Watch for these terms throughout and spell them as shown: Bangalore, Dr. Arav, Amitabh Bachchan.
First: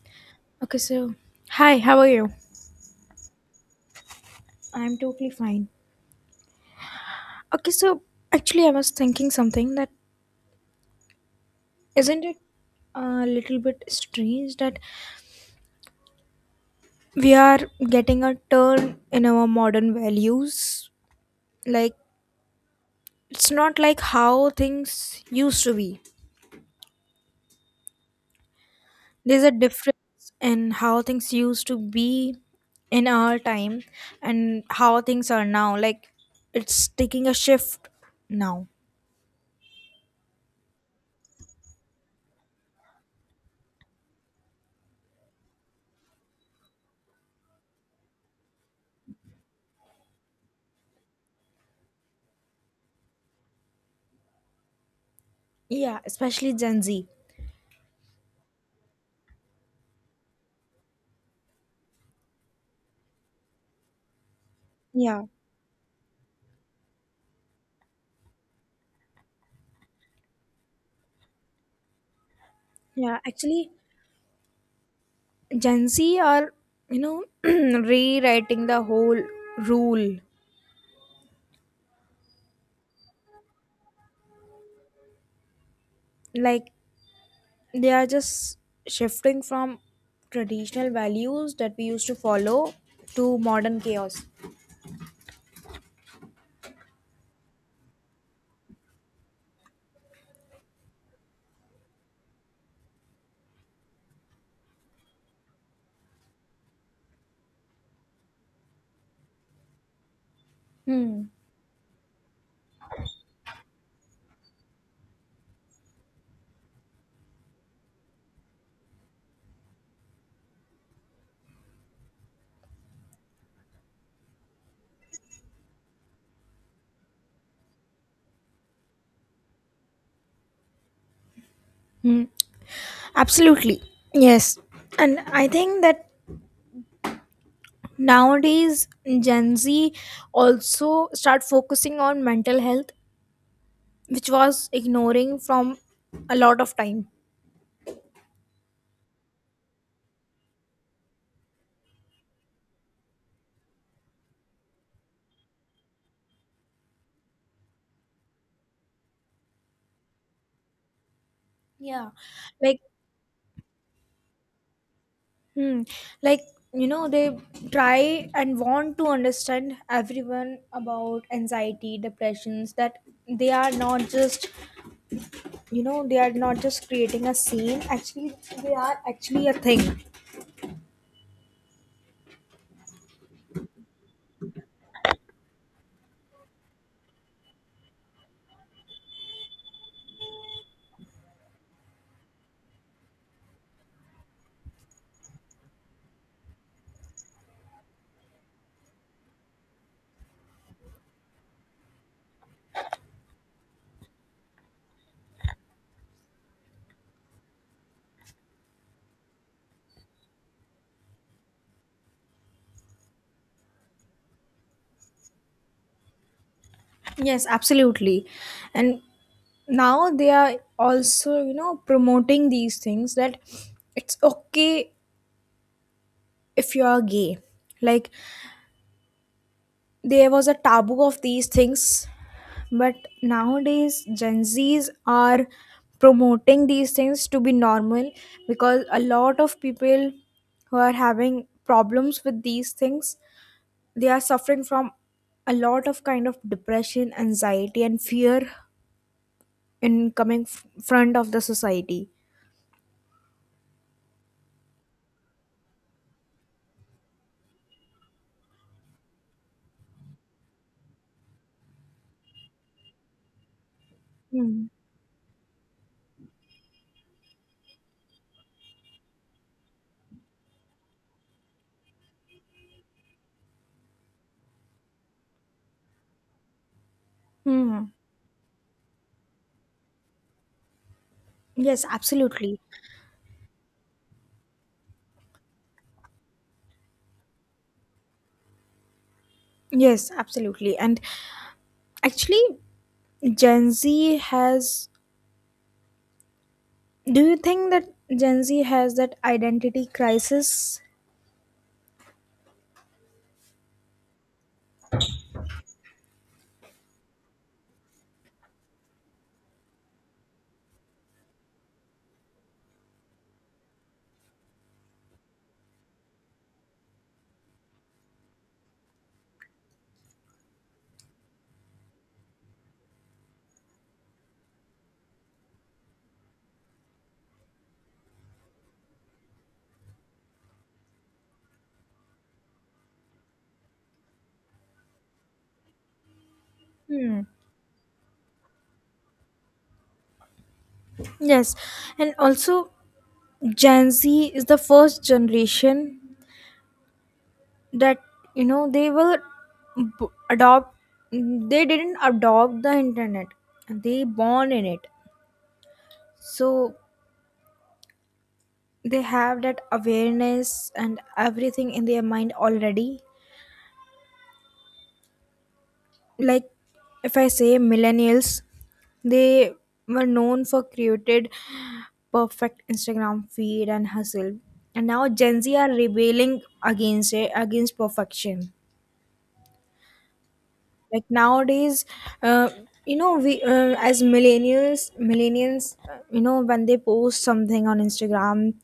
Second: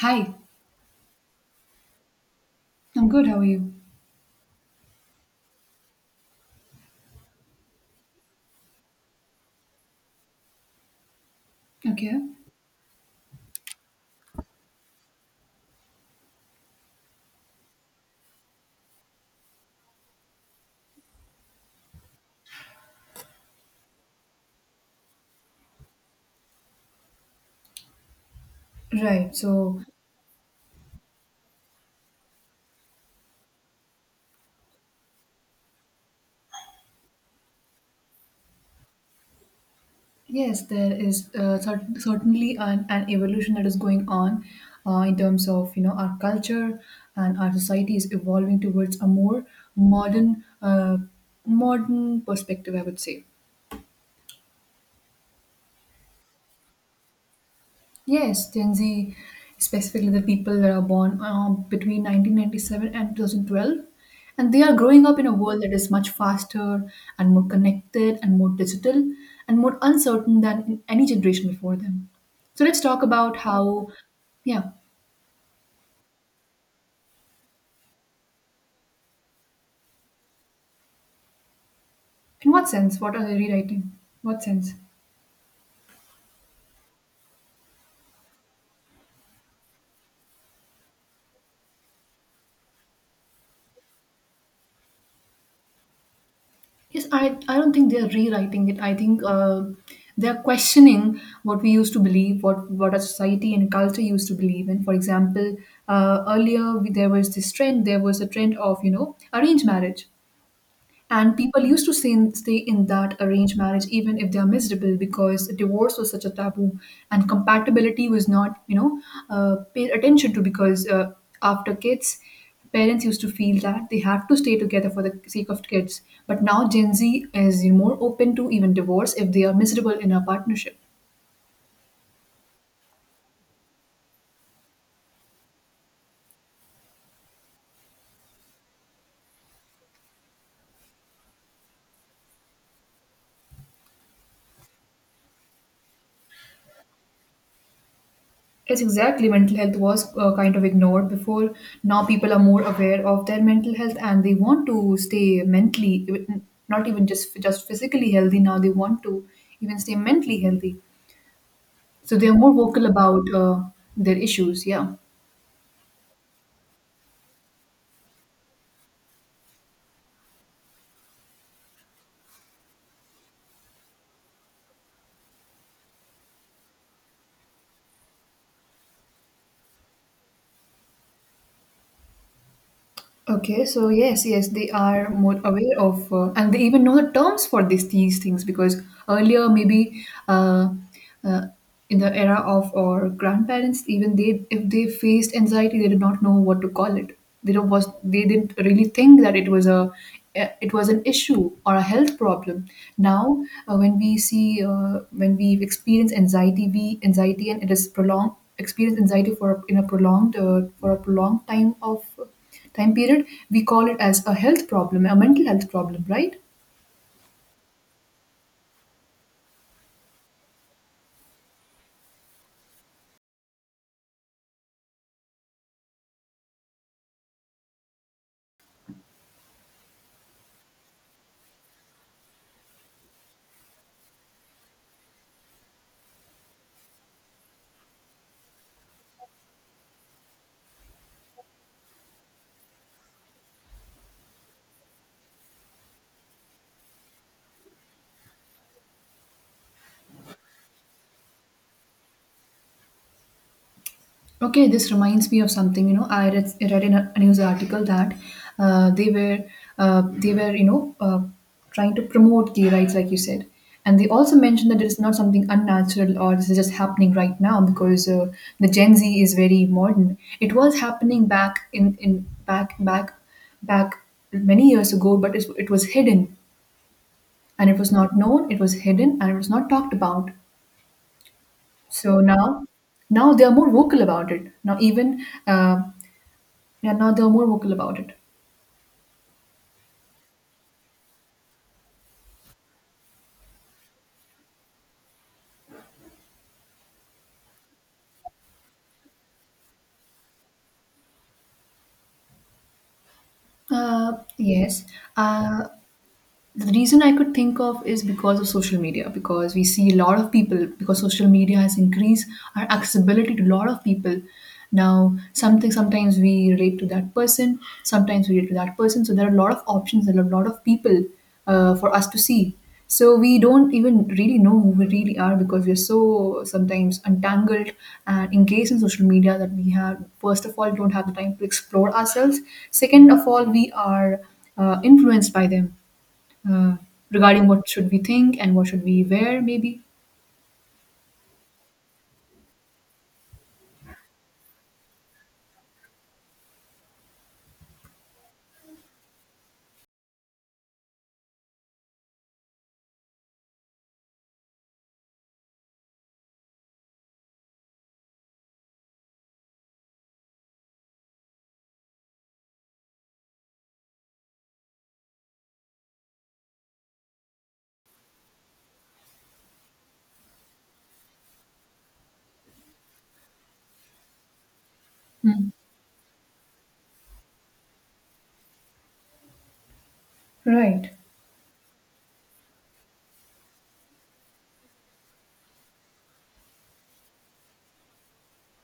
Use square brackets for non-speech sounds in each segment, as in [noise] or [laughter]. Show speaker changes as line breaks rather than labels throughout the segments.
Hi,
Okay, so hi, how are you?
I'm good. How are you?
I'm totally fine. Okay, so actually, I was thinking something that
Okay,
isn't it a little bit strange that we are getting a turn in our modern values? Like, it's not like how things used to be.
right.
There's a
So,
difference in how things used to be in our time and how things are now. Like, it's taking a shift now.
yes, there is certainly an evolution that is going on in terms of you know our culture and our society is evolving towards a more modern uh, modern perspective, I would say.
Yeah, especially Gen Z.
Yes, Gen Z, specifically the people that are born between 1997 and 2012, and they are growing up
Yeah,
in a world that is much faster and more connected and more digital and more uncertain than in any generation before them. So let's talk
yeah.
about
Actually,
how, yeah,
Gen Z are, [clears throat] rewriting the whole rule.
in what sense? What are they rewriting? What sense?
Like they are just shifting from traditional values that we used to follow to modern chaos.
Yes, I don't think they're rewriting it. I think they're questioning what we used to believe, what our society and culture used to believe in. For example, earlier we, there was a trend of, you know, arranged marriage.
Hmm.
And people used to stay in that arranged marriage even if they are miserable because divorce was such a taboo and compatibility was not, you know, paid attention to because after kids, parents used to feel that they have to stay together for the sake of kids. But now Gen Z is more open to even divorce if they are miserable in a partnership.
Hmm. Absolutely. Yes. And I think that nowadays Gen Z also start focusing on mental health, which was ignoring from a lot of time.
Yes, exactly. Mental health was kind of ignored before. Now people are more aware of their mental health and they want to stay mentally, not even just physically healthy. Now they want to even stay mentally healthy.
Yeah.
So they are more
Like,
vocal about their issues. Yeah.
hmm. Like, they try and want to understand everyone about anxiety, depressions, that they are not just, creating a scene. Actually, they are actually a thing.
Okay, so yes, yes, they are more aware of, and they even know the terms for these things because earlier maybe uh, in the era of our grandparents, even they if they faced anxiety, they did not know what to call it. They don't was they didn't really think that it was a it was an issue or a health problem. Now, when we experience anxiety, we anxiety and it is prolonged experience anxiety for in a prolonged for a prolonged time of time period we call it as a health problem, a mental health problem, right?
Yes, absolutely. And now they are also, promoting these things that it's okay if you are gay. Like, there was a taboo of these things. But nowadays, Gen Zs are promoting these things to be normal because a lot of people who are having problems with these things, they are suffering from a lot of kind of depression, anxiety, and fear in coming front of the society.
Okay, this reminds me of something. I read in a news article that uh, they were they were trying to promote gay rights, like you said, and they also
Hmm.
mentioned that it is not something unnatural or this is just happening right now because the Gen Z is very modern. It was happening back in back back back many years ago, but it was hidden and it
Hmm.
was not known, it was hidden and it was not talked about.
Yes,
So
absolutely.
now, they are more vocal about it. Now even yeah, now they are more vocal about it.
Yes, absolutely. And actually, Gen Z has. Do you think that Gen Z has that identity crisis?
Yes. Uh, the reason I could think of is because of social media, because we see a lot of people, because social media has increased our accessibility to a lot of people. Now, something sometimes we relate to that person, sometimes we relate to that person. So there are a lot of options and a lot of people for us to see. So we don't even really know who we really are because we're so sometimes entangled and engaged in social media that we have first of all don't have the time to explore ourselves. Second of all, we are influenced by them uh,
Hmm.
regarding what should we think and what should we wear maybe.
Yes, and also Gen Z is the first generation that they will adopt. They didn't adopt the internet; they born in it, so they have that awareness and everything in their mind already. Like if I say millennials, they were known for created perfect Instagram feed and hustle, and now Gen
hmm.
Z are rebelling against it, against perfection.
Right.
Like nowadays, uh, we, as millennials, when they post something on Instagram,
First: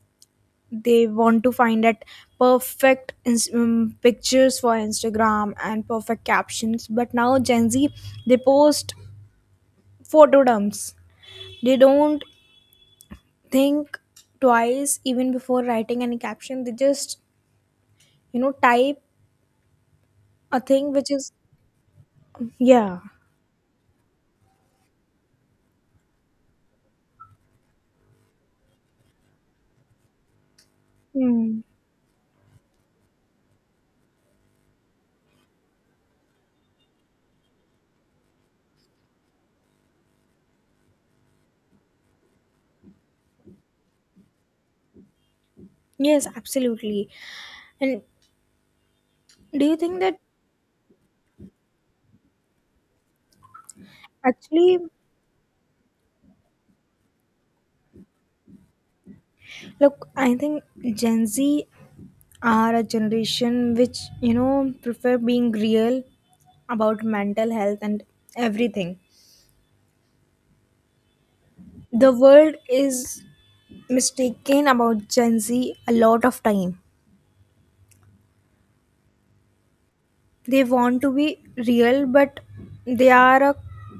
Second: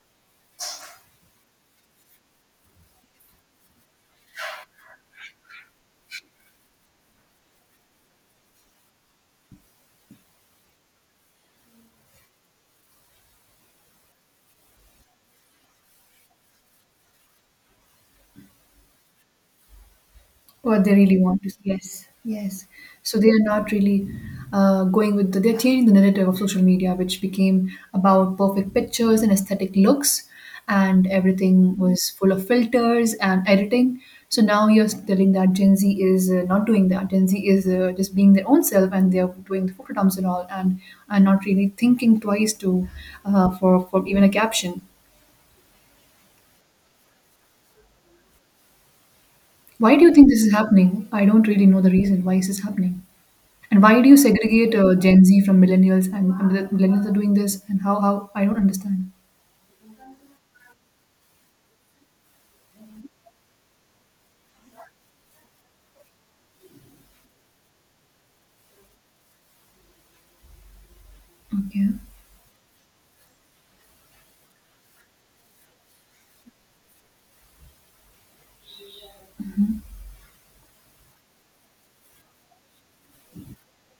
they want to find that perfect pictures for Instagram and perfect captions, but now Gen Z, they post photo dumps. They don't think twice even before writing any caption. They just, type a
What
thing
they
which
really
is,
want to see. Yes, yes,
yeah.
so they are not really going with the, they're changing the narrative of social media, which became about perfect pictures and aesthetic looks, and
Hmm.
everything was full of filters and editing. So now you're telling that Gen Z is not doing that, Gen Z is just being their own self and they're doing the photo dumps and all, and not really thinking twice to for even a caption.
Yes, absolutely. And do you
Why
think
do you
that
think this is happening? I don't really know the reason why this is happening. And why do you segregate
actually,
Gen Z from millennials, and the millennials are doing this, and how I don't understand.
look, I think Gen Z are a generation which, prefer being real about mental health and everything.
Okay.
The world is mistaken about Gen Z a lot of time. They want to be real, but they are a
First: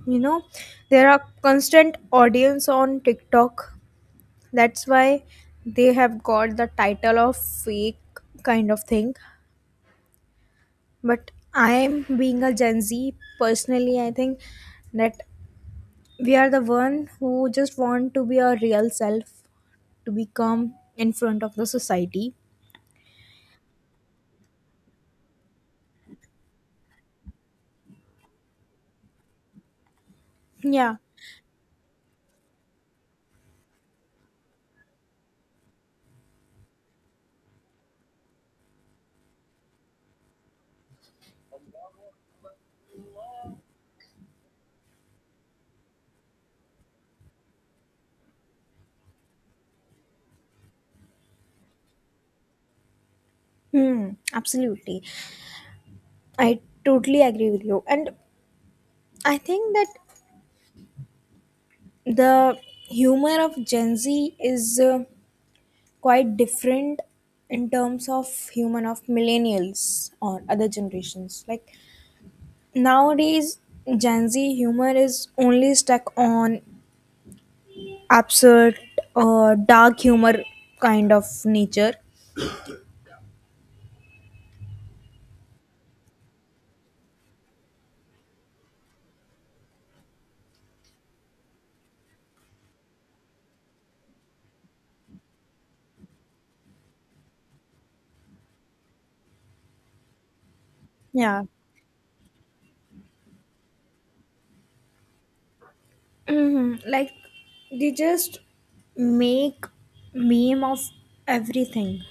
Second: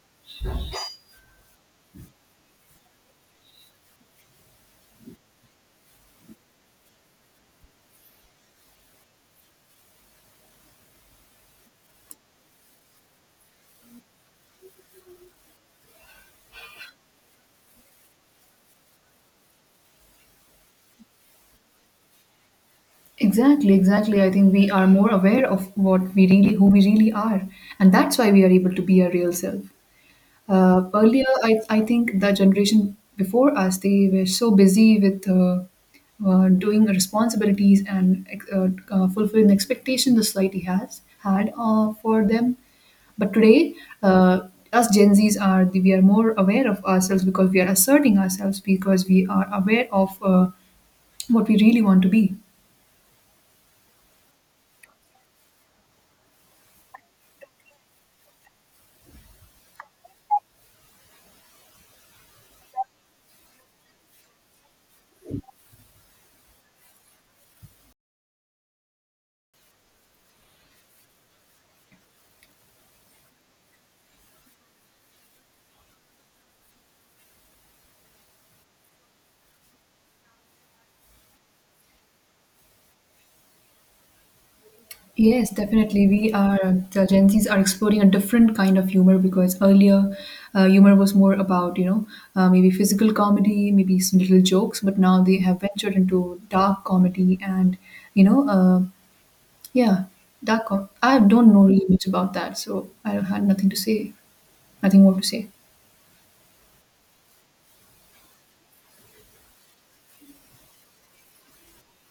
you know there are constant audience on TikTok, that's why they have got the title of fake kind of thing. But I'm being a Gen Z personally, I think that we are the one who just want to be our real self to become in front of the society.
Exactly, exactly. I think we are more aware of what we really, who we really are, and that's why we are able to be our real self. Uh,
Yeah.
earlier, I, I think the generation before us, they were so busy with doing responsibilities and uh, fulfilling expectations the society has had for them. But today, us Gen Zs are, we are more aware of ourselves because we are asserting ourselves, because we are aware of what we really want to be.
Hmm, absolutely. I totally agree with you. And I think that the humor of Gen Z is quite different in terms of human of millennials or other generations. Like nowadays, Gen Z humor is only stuck on absurd or dark humor kind of nature.
Yes, definitely. We are, the Gen Zs are exploring a different kind of humor because earlier humor was more about you know maybe physical comedy, maybe some little jokes, but now they have ventured into dark comedy and you know yeah, dark. I
Yeah.
don't know really much about that, so I had nothing to say, nothing more to say.
Mhm. Like they just make meme of everything,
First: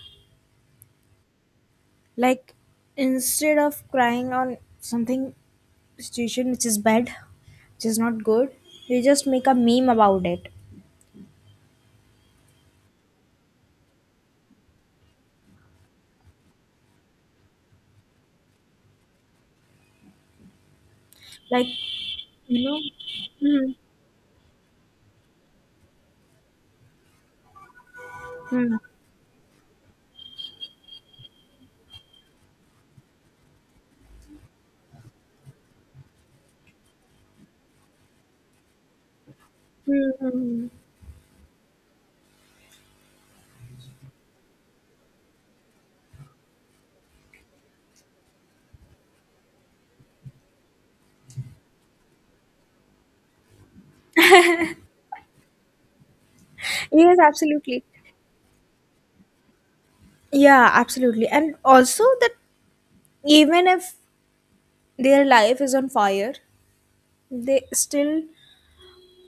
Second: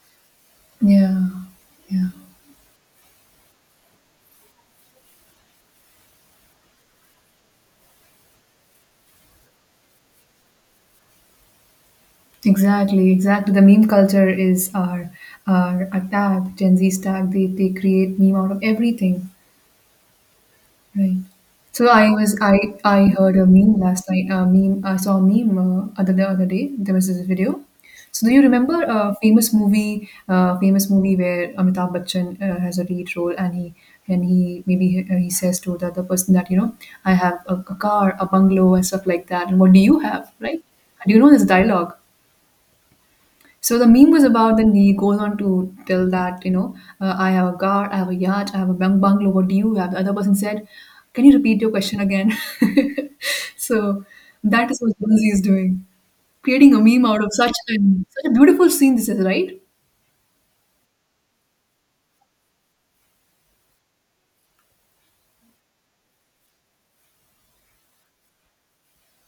Yeah, yeah,
like instead of crying on something situation which is bad, which is not good, they just make a meme about it,
exactly, exactly. The meme culture is our tag, Gen Z's tag. They create meme out of everything. Right.
like
So I was
you know
I heard a
Hmm,
meme last night. A meme I saw a meme other the other day. There was this video. So do you
hmm,
remember a famous movie? Famous movie where Amitabh Bachchan has a lead role, and he maybe he says to the other person that, you know, I have a car, a bungalow, and stuff like that. And what do you
hmm, hmm,
have? Right?
hmm.
Do you know this dialogue? So the meme was about, then he goes on to tell that, you know, I have a car, I have a yacht, I have a bungalow, what do you have? The other person said, can you repeat your question again? [laughs] So that is what Gen Z is doing. Creating a meme
Yes,
out of such
absolutely.
an such a beautiful scene, this is, right?
Yeah, absolutely. And also that even if their life is on fire, they still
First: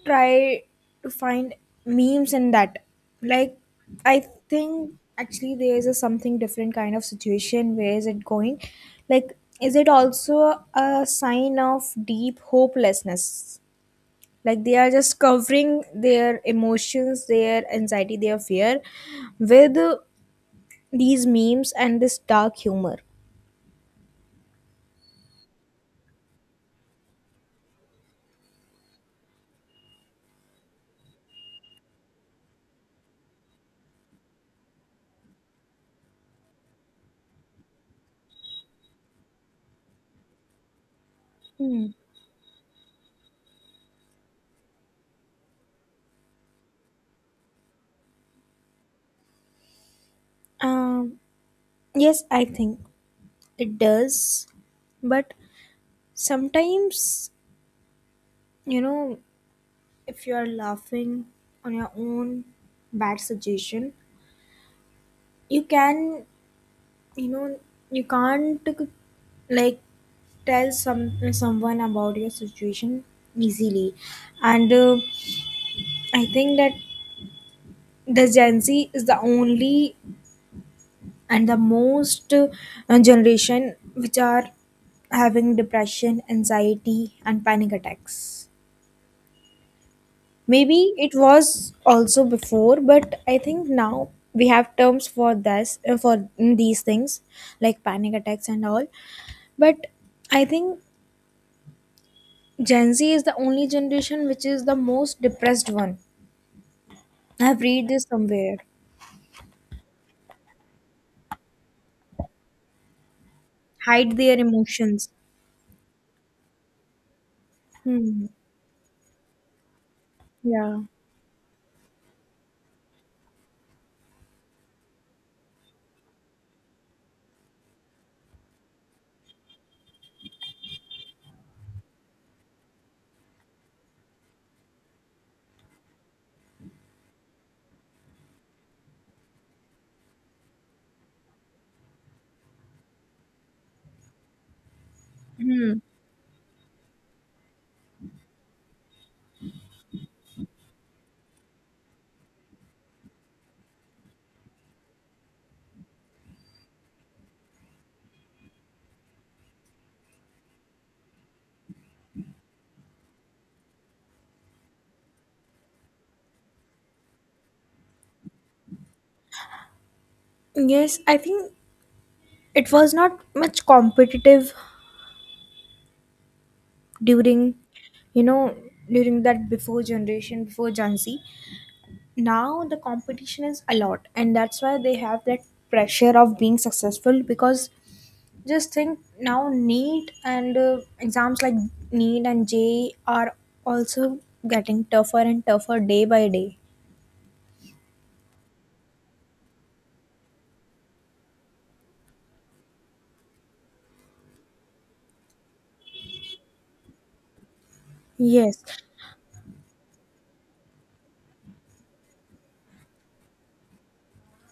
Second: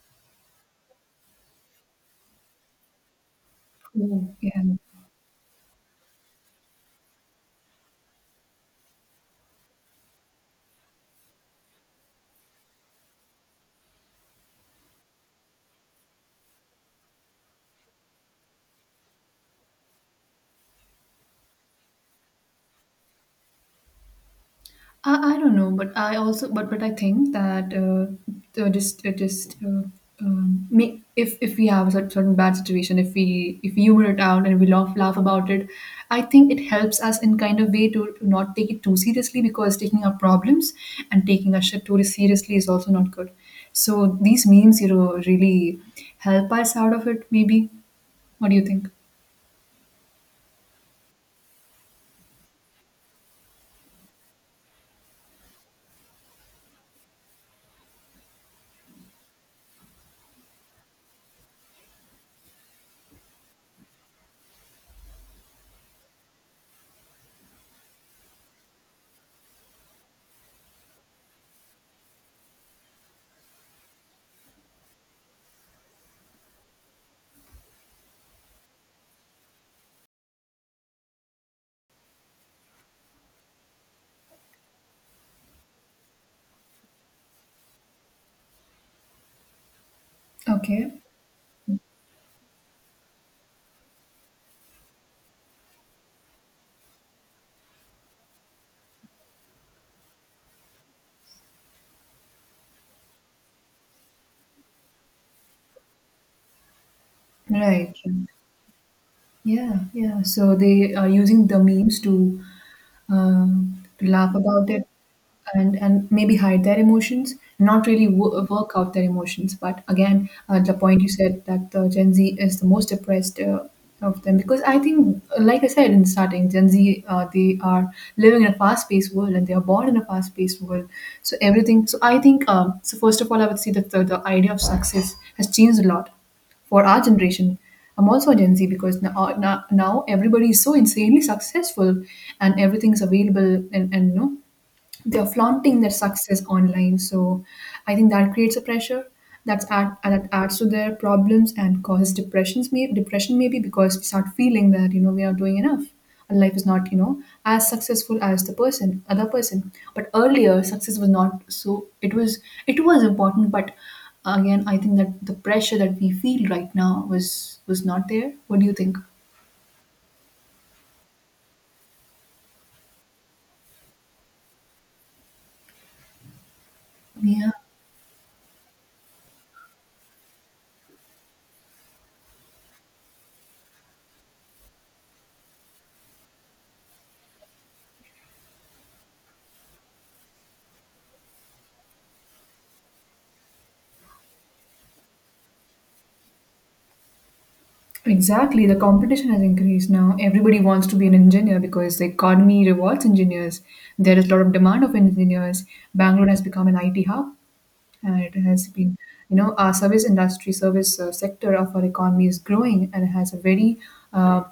try to find memes in that. Like, I
Oh, yeah.
think actually there is a something different kind of situation. Where is it going? Like, is it also a sign of deep hopelessness? Like, they are just covering their emotions, their anxiety, their fear with these memes and this dark humor.
I don't know, but I also but I think that just make, if we have a certain bad situation, if we humor it out and we laugh about it, I think it helps us in kind of way to not take it too seriously because taking our problems and taking our shit
Hmm.
too seriously is also not good. So these memes, you know, really help us out of it. Maybe what do you think?
Um, yes, I think it does. But sometimes, you know, if you're laughing on your own bad suggestion, you can you know you can't, like, tell someone about your situation easily. And I think that the Gen Z is the only and the most generation which are having depression, anxiety and panic attacks.
Okay.
Maybe it was also before, but I think now we have terms for this for these things like panic attacks and all. But I think Gen Z is the only generation which is the most depressed one. I've read
Right.
this somewhere.
Yeah, yeah. So they are using the memes to
Hide
laugh
their
about it
emotions.
and maybe hide their emotions, not really
Hmm.
work out their emotions. But again, the
Yeah.
point you said that the Gen Z is the most depressed of them because I think, like I said in the starting, Gen Z they are living in a fast-paced world and they are born in a fast-paced world. So everything. So I think. So first of all, I would say that the idea of success has changed a lot for our generation. I'm also a Gen Z because now everybody is so insanely successful and everything's available, and you know, they're flaunting their success online. So I think that creates a pressure that adds to their problems and causes depression maybe because we start feeling that, you know, we are doing enough and life is not, you know, as successful as the person other person, but earlier success was not, so it was important, but again, I think that the pressure that we feel right now was not there. What do you think?
Yes, I think it was not much competitive
Yeah.
during, you know, during that before generation, before Gen Z. Now the competition is a lot, and that's why they have that pressure of being successful, because just think now neat and exams like neat and j are also getting tougher and tougher day by day.
Exactly, the competition has increased now. Everybody wants to be an engineer because the economy rewards engineers. There is a lot of demand of engineers. Bangalore has become an IT hub, and it
Yes.
has been, you know, our service industry, service sector of our economy is growing and has a very, uh,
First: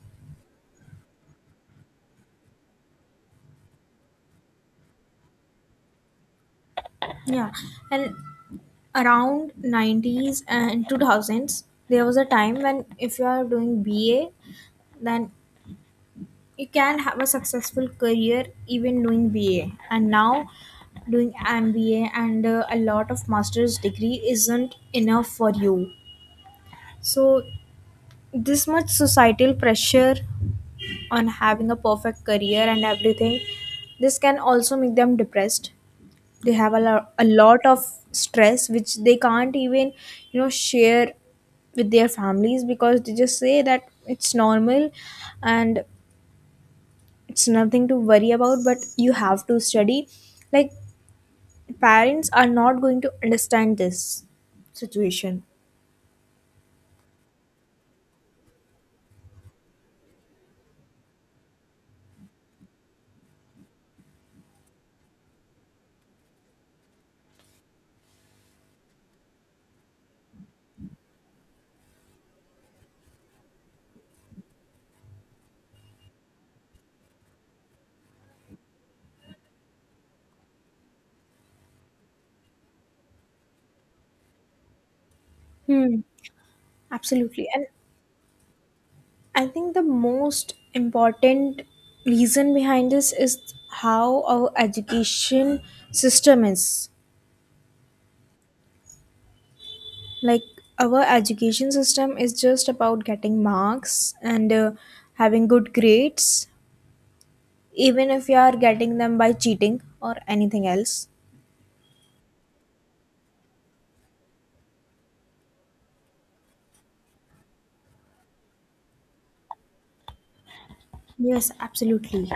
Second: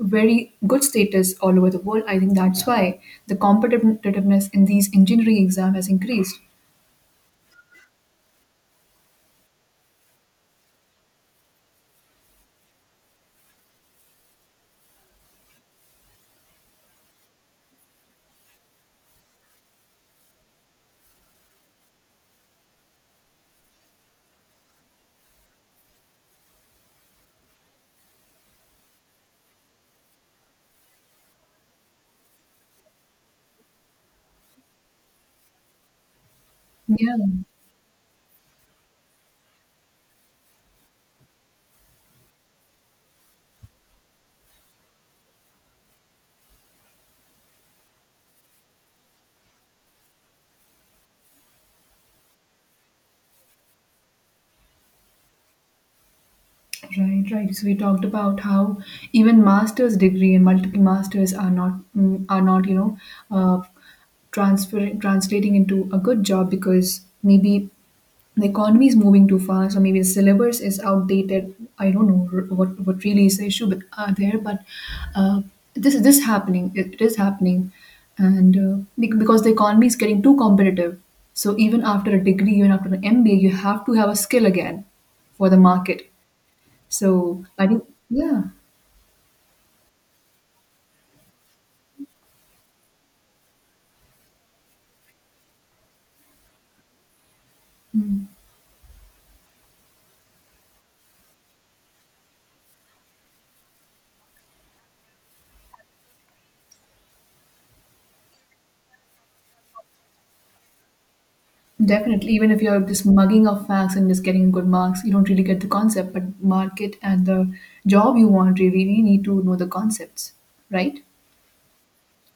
very good status all over the world. I think that's why the competitiveness in these engineering exam has increased.
Yeah. And around '90s and 2000s there was a time when if you are doing BA, then you can have a successful career even doing BA, and now doing MBA and a lot of master's degree isn't enough for you. So this much societal pressure on having a perfect career and everything, this can also make them depressed. They have a, lo-
Yeah.
a lot of stress which they can't even share with their families, because they just say that it's normal and it's nothing to worry about, but you have to study. Like parents are not going to understand this situation.
Right, right. So we talked about how even master's degree and multiple masters are not uh, transfer translating into a good job because maybe the economy is moving too fast or maybe the syllabus is outdated. I don't know what really is the issue, but there. But uh, this is this happening. It is happening, and because the economy is getting too competitive. So even after a degree, even after an MBA, you have to have a skill again for the
Hmm.
market, so
Absolutely. And
I think, yeah,
I think the most important reason behind this is how our education system is.
mm,
Like our education system is just about getting marks and having good grades, even if you are getting them by cheating or anything else.
definitely. Even if you're just mugging off facts and just getting good marks, you don't really get the concept. But market and the job you want really need to know the concepts, right?
Yes, absolutely.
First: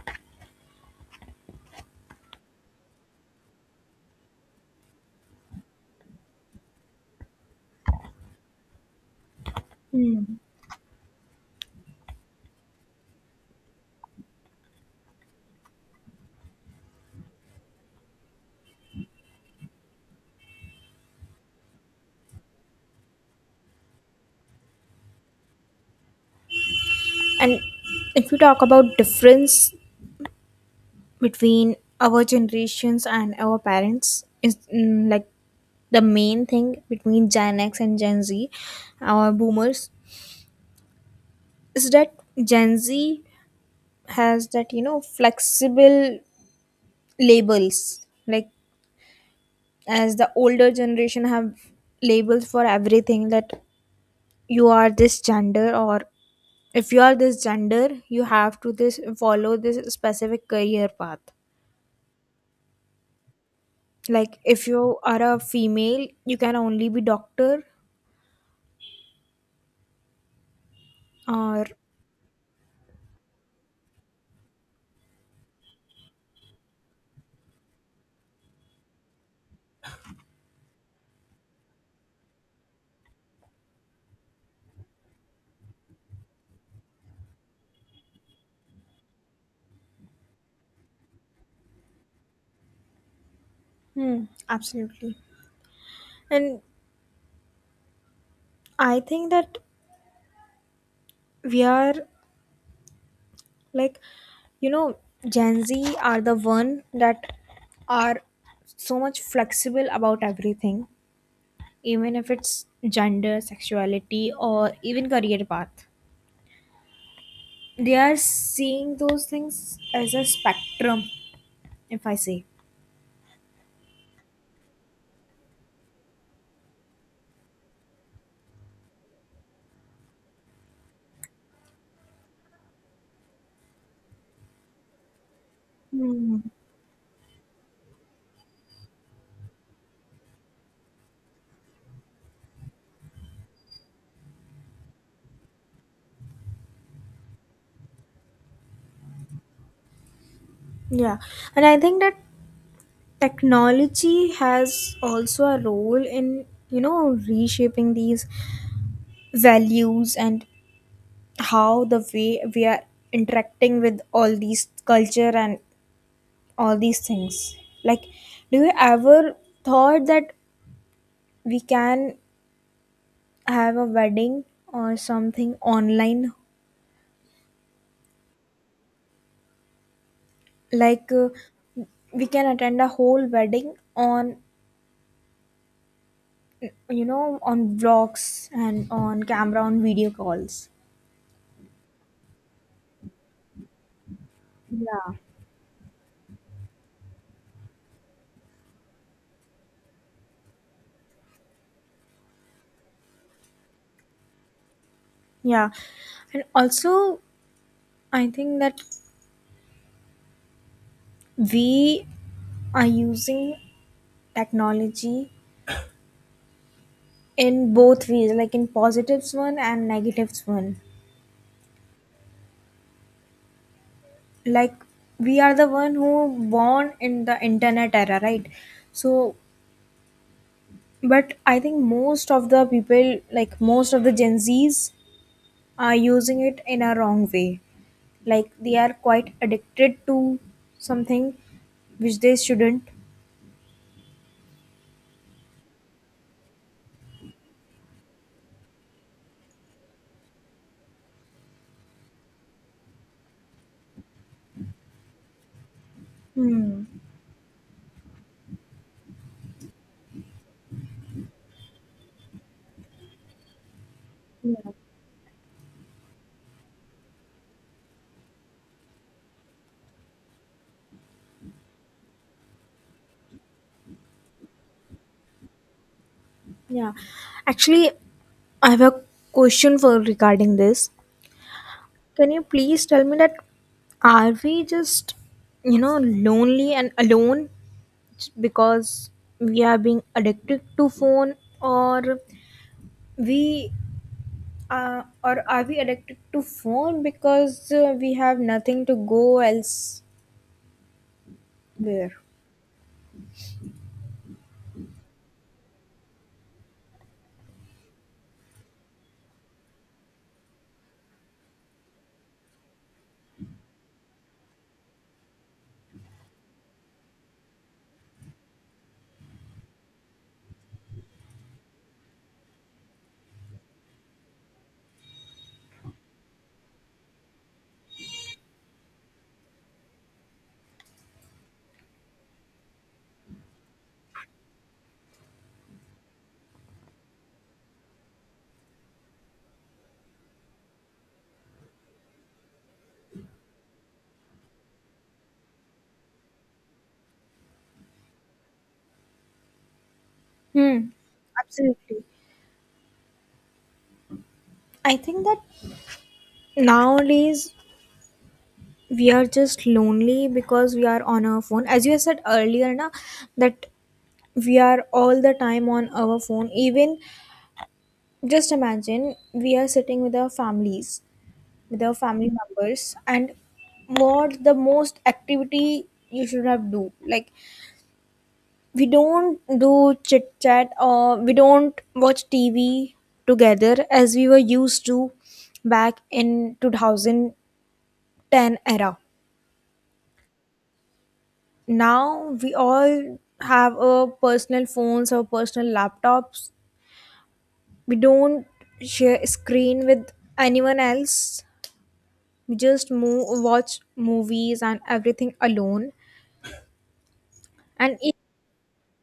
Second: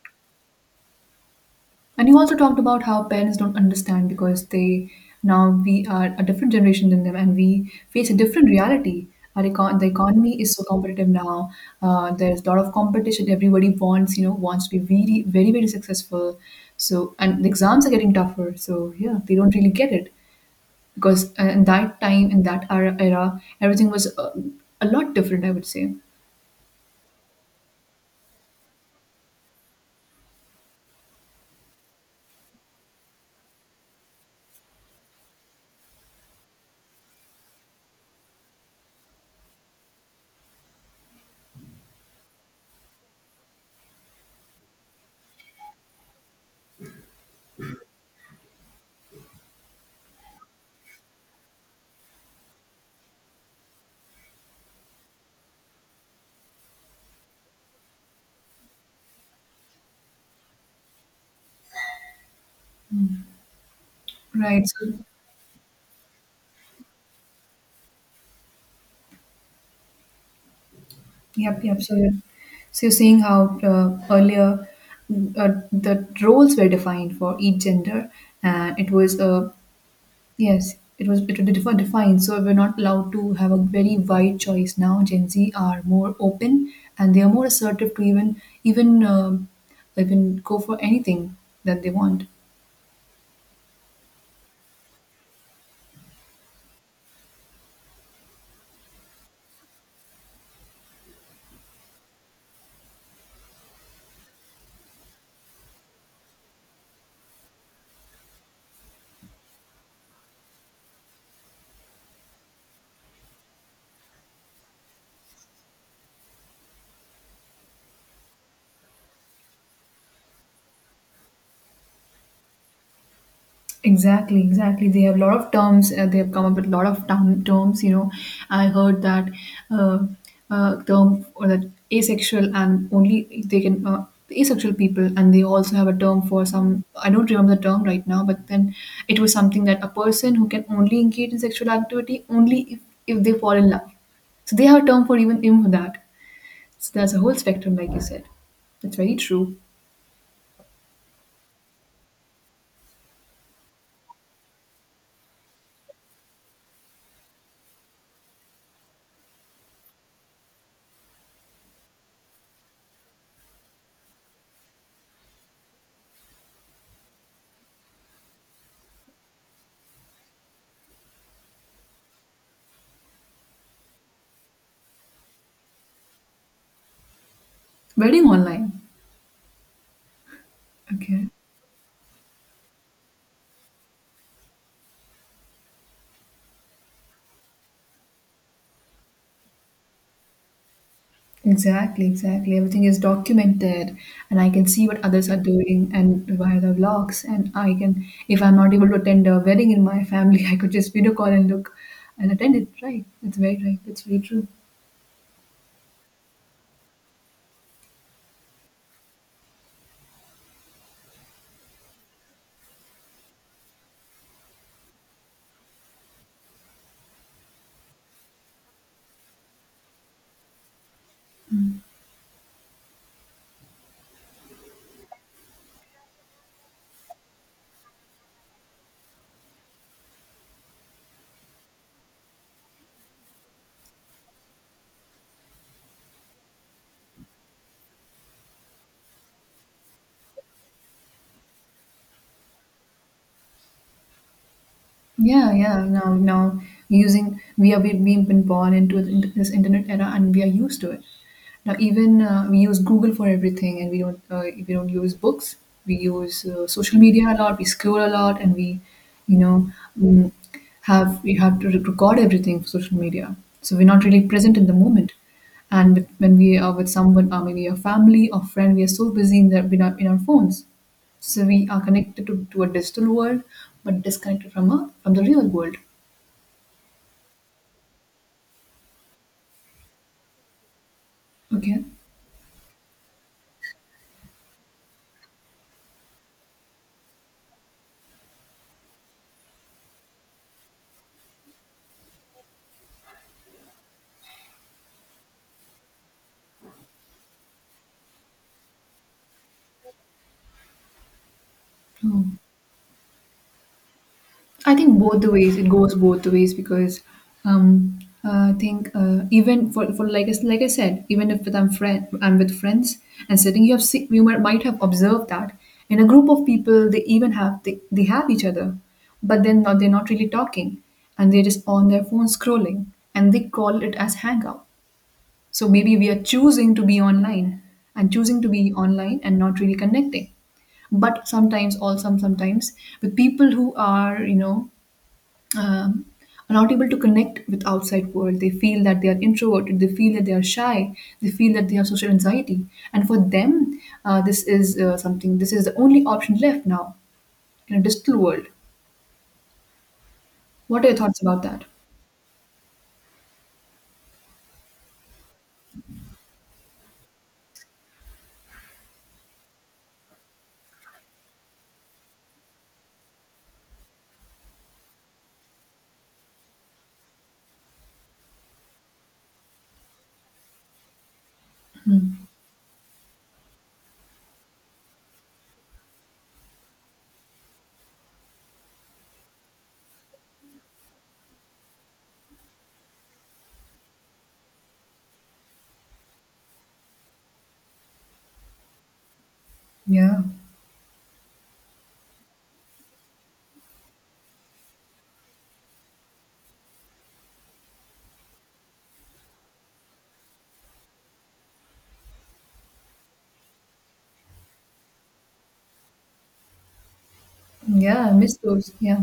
And you also talked about how parents don't understand because they now we are a different generation than them, and we face a different reality. The
Hmm.
economy is so competitive now. There's a lot of competition. Everybody wants, you know, wants to be very, very, very successful. So, and the exams are getting tougher. So, yeah, they don't really get it because in that time, in that era everything was a lot different, I would say.
And if we talk about difference between our generations and our parents is like the main thing between Gen X and Gen Z, our boomers, is that Gen Z has that flexible labels. Like, as the older generation have labels for everything, that you are this gender, or if you are this gender you have to this follow this specific career path, like
Right.
if
So
you are a female you can only be doctor
yep,
or.
yep. So you're seeing how earlier the roles were defined for each gender, and it was yes, defined. So we're not allowed to have a very wide choice now. Gen Z are more open, and they are more assertive to even even go for anything that they want.
Hmm, absolutely. And I think that we are like you know Gen Z are the one that are so much flexible about everything, even if it's gender sexuality or even career path, they are seeing those things as a spectrum, if I say.
Exactly, exactly. They have a lot of terms. They have come up with a lot of terms. You know, I heard that uh, term or that asexual and only they can asexual people, and they also have a term
Hmm.
for some. I don't remember the term right now, but then it was something that a person who can only engage in sexual activity only if they fall in love. So they have a term for even even for that. So there's a whole spectrum, like you said. That's very true.
Yeah, and I think that technology has also a role in reshaping these values and how the way we are interacting with all these culture and all these things. Like do you ever thought that we can have a wedding or something online,
Wedding online.
like
Okay.
we can attend a whole wedding on on vlogs and on camera on video calls.
Exactly, exactly. Everything is documented, and I can see what
Yeah.
others are doing and via the vlogs. And I can, if I'm not able to attend a wedding in my family, [laughs] I could just video call and look and attend it. Right? That's very right. That's very true.
Yeah, and also I think that we are using technology in both ways, like in positives one and negatives one. Like we are the one who born in the internet era, right? So, but I think most of the people, like most of the Gen Zs, are using it in a wrong way. Like they are quite addicted to something which they shouldn't.
Yeah, yeah. Now, using we are we've been born into this internet era, and we are used to it. Now, even we use Google for everything, and we don't use books. We use
Hmm.
social media a lot. We scroll a lot, and we, you know, mm, have we have to record everything for social media. So we're not really present
Yeah.
in the moment. And with, when we are with someone, or maybe a family or friend, we are so busy in that with our, in our phones. So we are connected to a digital world, but disconnected from a from the real world.
Yeah. Actually, I have a question for regarding this.
Okay.
Can you please tell me that are we just lonely and alone because we are being addicted to phone? Or we or are we addicted to phone because we have nothing to go elsewhere?
So I think both the ways it goes both the ways because um, I think even for like like I said, even if with I'm friend I'm with friends and sitting, you have see, might have observed that in a group of people they even have they have each other, but then not, they're not really talking and they're just on their phone scrolling and they call it as hangout. So maybe we are choosing to be online and choosing to be online and not really connecting. But sometimes, also sometimes, with people who are, you know, um, are not able to connect with outside world. They feel that they are introverted. They feel that they are shy. They feel that they have social anxiety. And for them, this is something. This is the only option left now in a digital world. What are
Hmm.
your thoughts about that?
Absolutely. I think that nowadays we are just lonely because we are on our phone. As you said earlier, na, that we are all the time on our phone. Even just imagine, we are sitting with our families with our family members, and what the most activity you should have do? Like we don't do chit chat or we don't watch TV together as we were used to back in 2010 era.
Yeah,
Now we all have our personal phones, our personal laptops. We don't share a screen with anyone else. We just move, watch movies and everything alone. And
yeah, I
it,
miss those. Yeah.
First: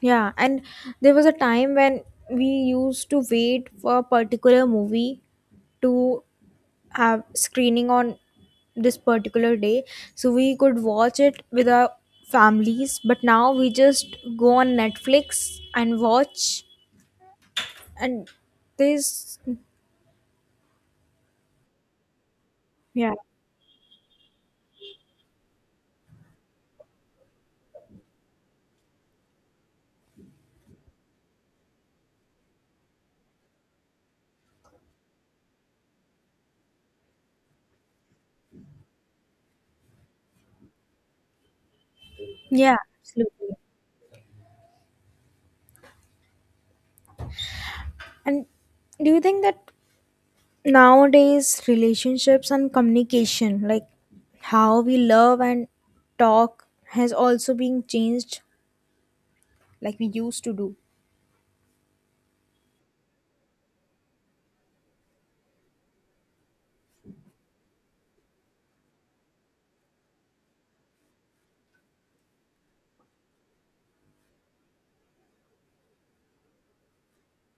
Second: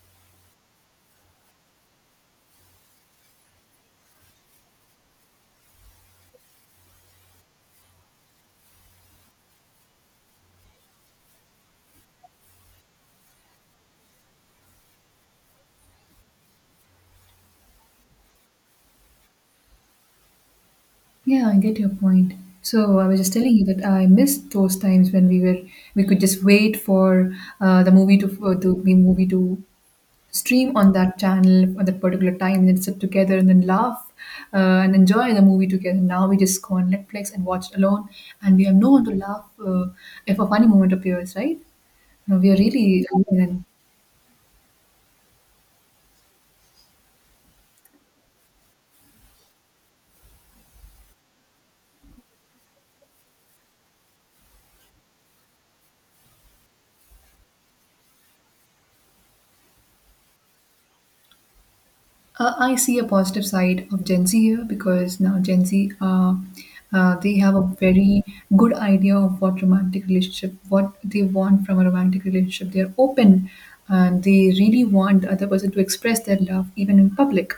yeah. And there was a time when we used to wait for a particular movie to have screening on this particular day, so we could watch it with our families. But now we just go on Netflix and watch. And there's.
Yeah, I get your point. So I
Yeah.
was just telling you that I missed those times when we were we could just wait for the movie to for the movie to stream on that channel at that particular time, and then sit together and then laugh and enjoy the movie together. Now we just go on Netflix and watch alone, and we have no one to laugh if a funny moment appears, right? No, we are
Yeah,
really alone
absolutely.
and
And do you think that nowadays, relationships and communication, like how we love and talk, has also been changed like we used to do.
I see a positive side of Gen Z here because now Gen Z, are they have a very good idea of what romantic relationship, what they want from a romantic relationship. They are open and they really want the other person to express their love even in public.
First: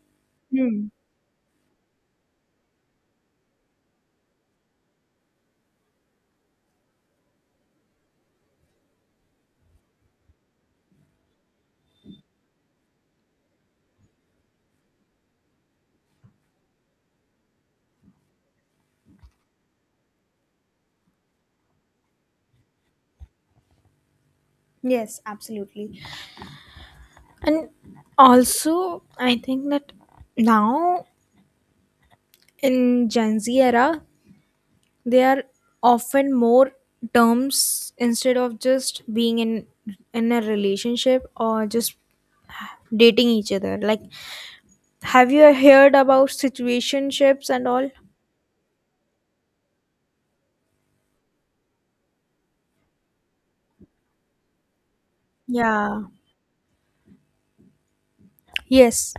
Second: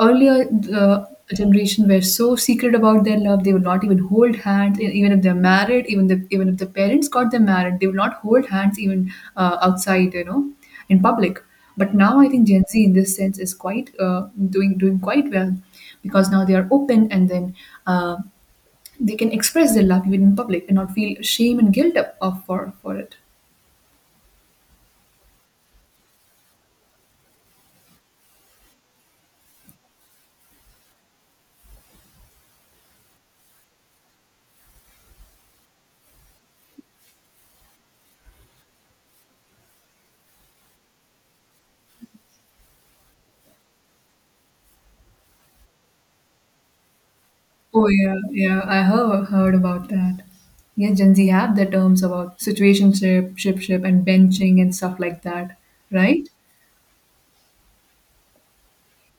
Earlier
Hmm.
the generation were so secret about their love. They would not even hold hands, even if they're married, even if the parents got them married, they would not hold hands even outside, you know, in public. But now I think Gen Z in this sense is quite doing quite well, because now they are open, and then uh, they can express their love even in public and not feel shame and guilt of for it.
Yes, absolutely. And also, I think that now in Gen Z era, there are often more terms instead of just being in a relationship or just dating each other. Like, have you heard about situationships and all?
Oh yeah, yeah. I have heard about that. Yeah, Gen Z have the terms about situationship, ship, and benching and stuff like that,
Yeah.
right?
Yes.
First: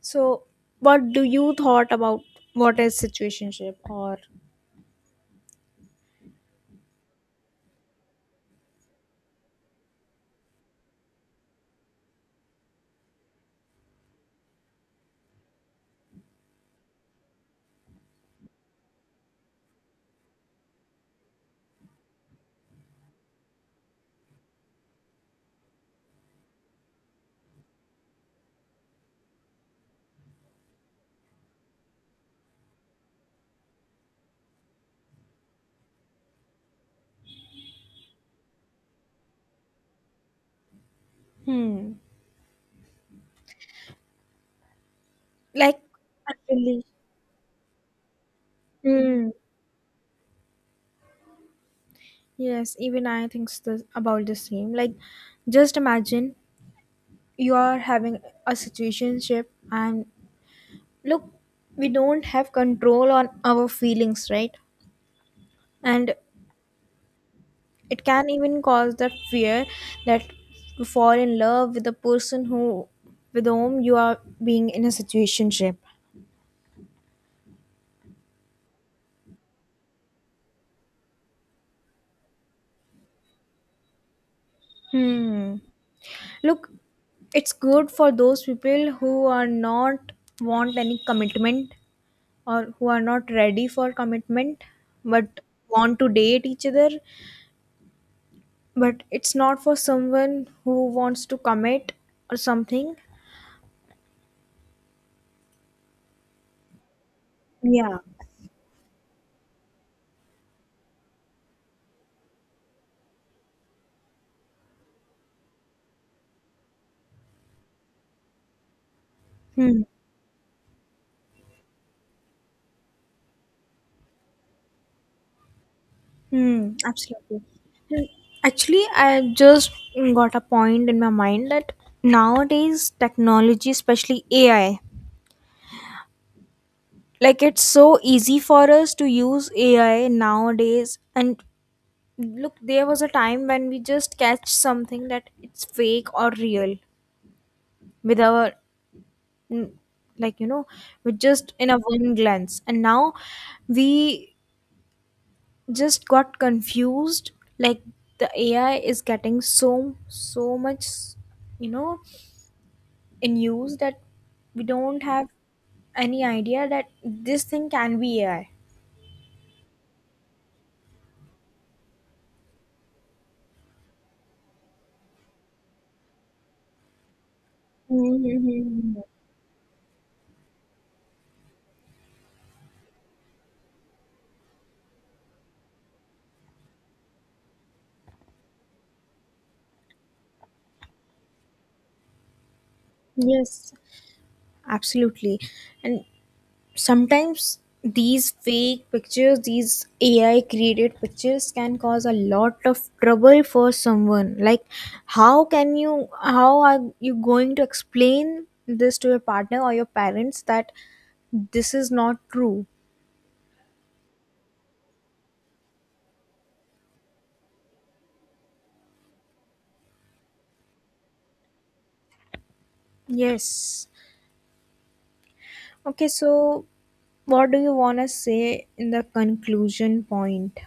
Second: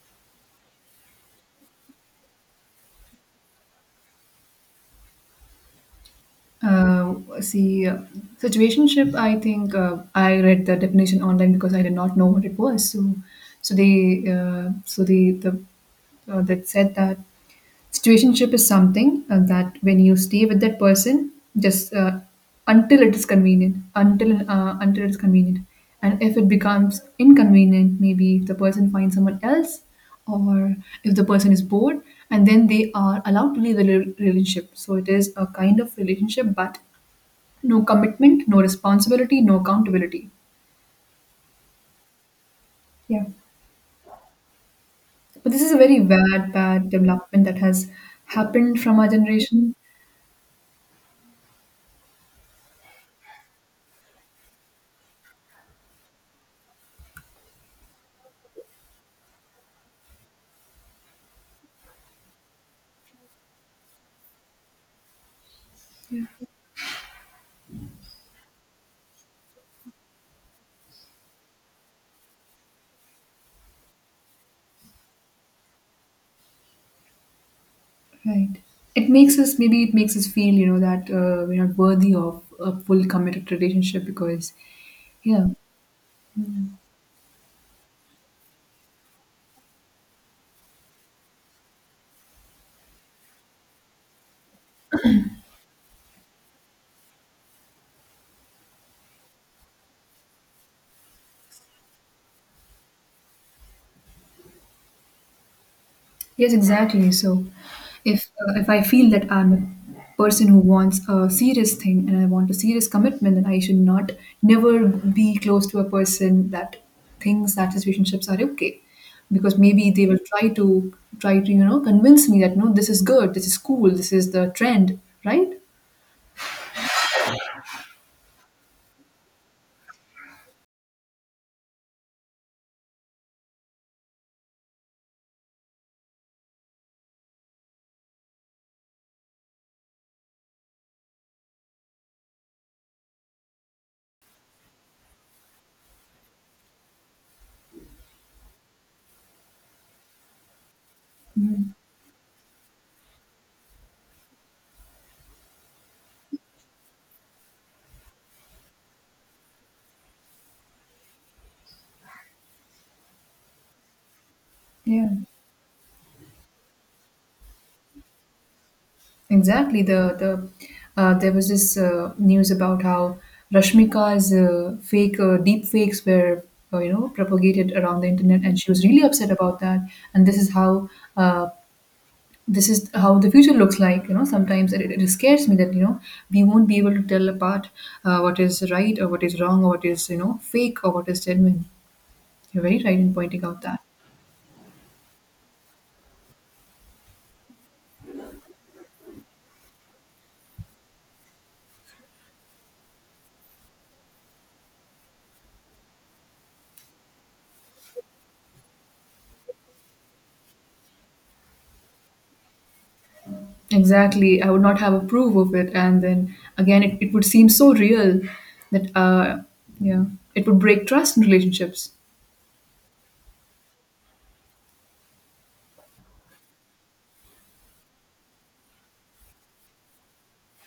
So, what do you thought about what is situationship or.
Uh, see, situationship. I think I read the definition online because I did not know what it was. So, so they, so the that said that situationship is something that when you stay with that person, just until it is convenient, until it is convenient, and if it becomes inconvenient, maybe if the person finds someone else, or if the person is bored, and then they are allowed to leave the relationship. So it is a kind of relationship, but no commitment, no responsibility, no accountability.
Hmm.
Yeah, but this is a
Like,
very bad,
actually,
bad development that has happened from our
hmm,
generation.
yes, even I think this, about the same. Like, just imagine you are having a situationship, and look, we don't have control on our feelings, right? And it can even cause that fear that you fall in love with the person who with whom you are being in a situationship.
Right. It makes us, maybe it makes us feel, you know, that we're not worthy of a full committed relationship because yeah.
Hmm.
Mm.
Look, it's good for those people who are not want any commitment, or who are not ready for commitment but want to date each other. But it's not for someone who wants to commit or something.
Yes, exactly. So
Yeah.
if I feel that I'm a person who wants a serious thing and I want a serious commitment, then I should not never be close to a person that thinks that his relationships are okay, because
Hmm.
maybe they will try to try to, you know, convince me that no, this is good, this is cool, this is the trend, right?
Hmm. Absolutely. Hmm. Actually, I just got a point in my mind that nowadays technology, especially AI, like it's so easy for us to use AI nowadays. And look, there was a time when we just catch something that it's fake or real with our, mm, like, you know, with just in
Mm.
a one glance. And now we just got confused. Like, the AI is getting so, so much, you know, in use that we don't
Yeah.
have any idea that this thing can be AI.
Exactly. There was this news about how Rashmika's fake deep fakes were you know propagated around the internet, and she was
Hmm.
really upset about that. And uh, this is how the future looks like. You know, sometimes it, it scares me that you know we won't be able to tell apart what is right or what is wrong or what is you know fake or what is genuine. You're very right in pointing out
Yes.
that.
Absolutely. And sometimes these fake pictures, these AI created pictures can cause a lot of trouble for someone. Like, how are you going to explain this to your partner or your parents that this is not true?
Exactly. I would not have approved of it. And then again, it would seem so real that, yeah, it would break trust in relationships.
Yes. Okay, so what do you want to say in the conclusion point?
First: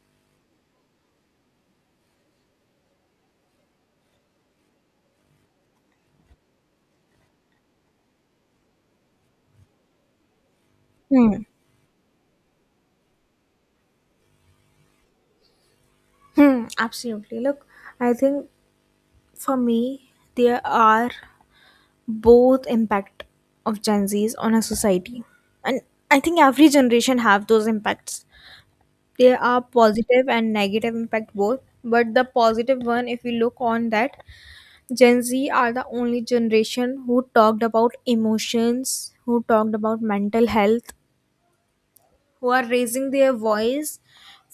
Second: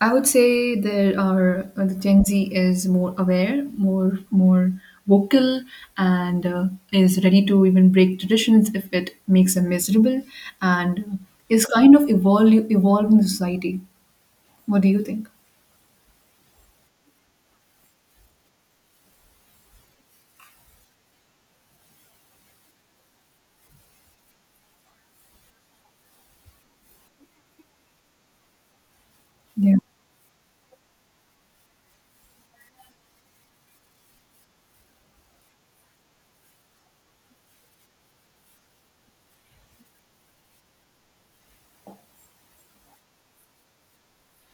I would say there are, the Gen Z is more aware, more, more vocal, and is ready to even break traditions if it makes them miserable, and
Hmm.
is kind of evolving the society. What do you think?
Hmm, absolutely. Look, I think for me, there are both impact of Gen Z's on a society. And I think every generation have those impacts. There are
Yeah,
positive and negative impact both, but the positive one, if we look on that, Gen Z are the only generation who talked about emotions, who talked about mental health, who are raising their voice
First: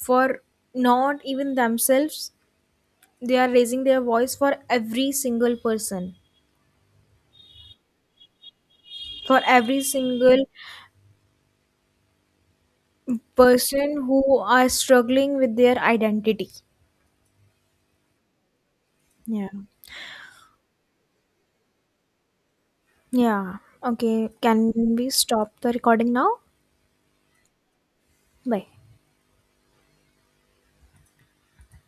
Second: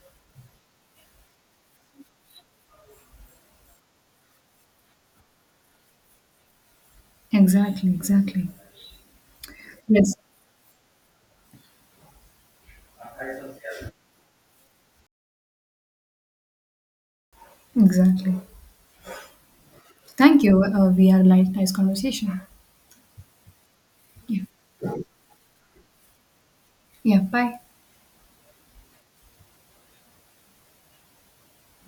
for not even themselves. They are raising their voice for every single person,
exactly, exactly.
for every
Yes,
single person who are struggling with their identity.
exactly.
Yeah.
Thank you. We had a nice conversation.
Yeah. Okay.
Yeah,
Can we stop the recording now?
yeah. Bye.
Bye.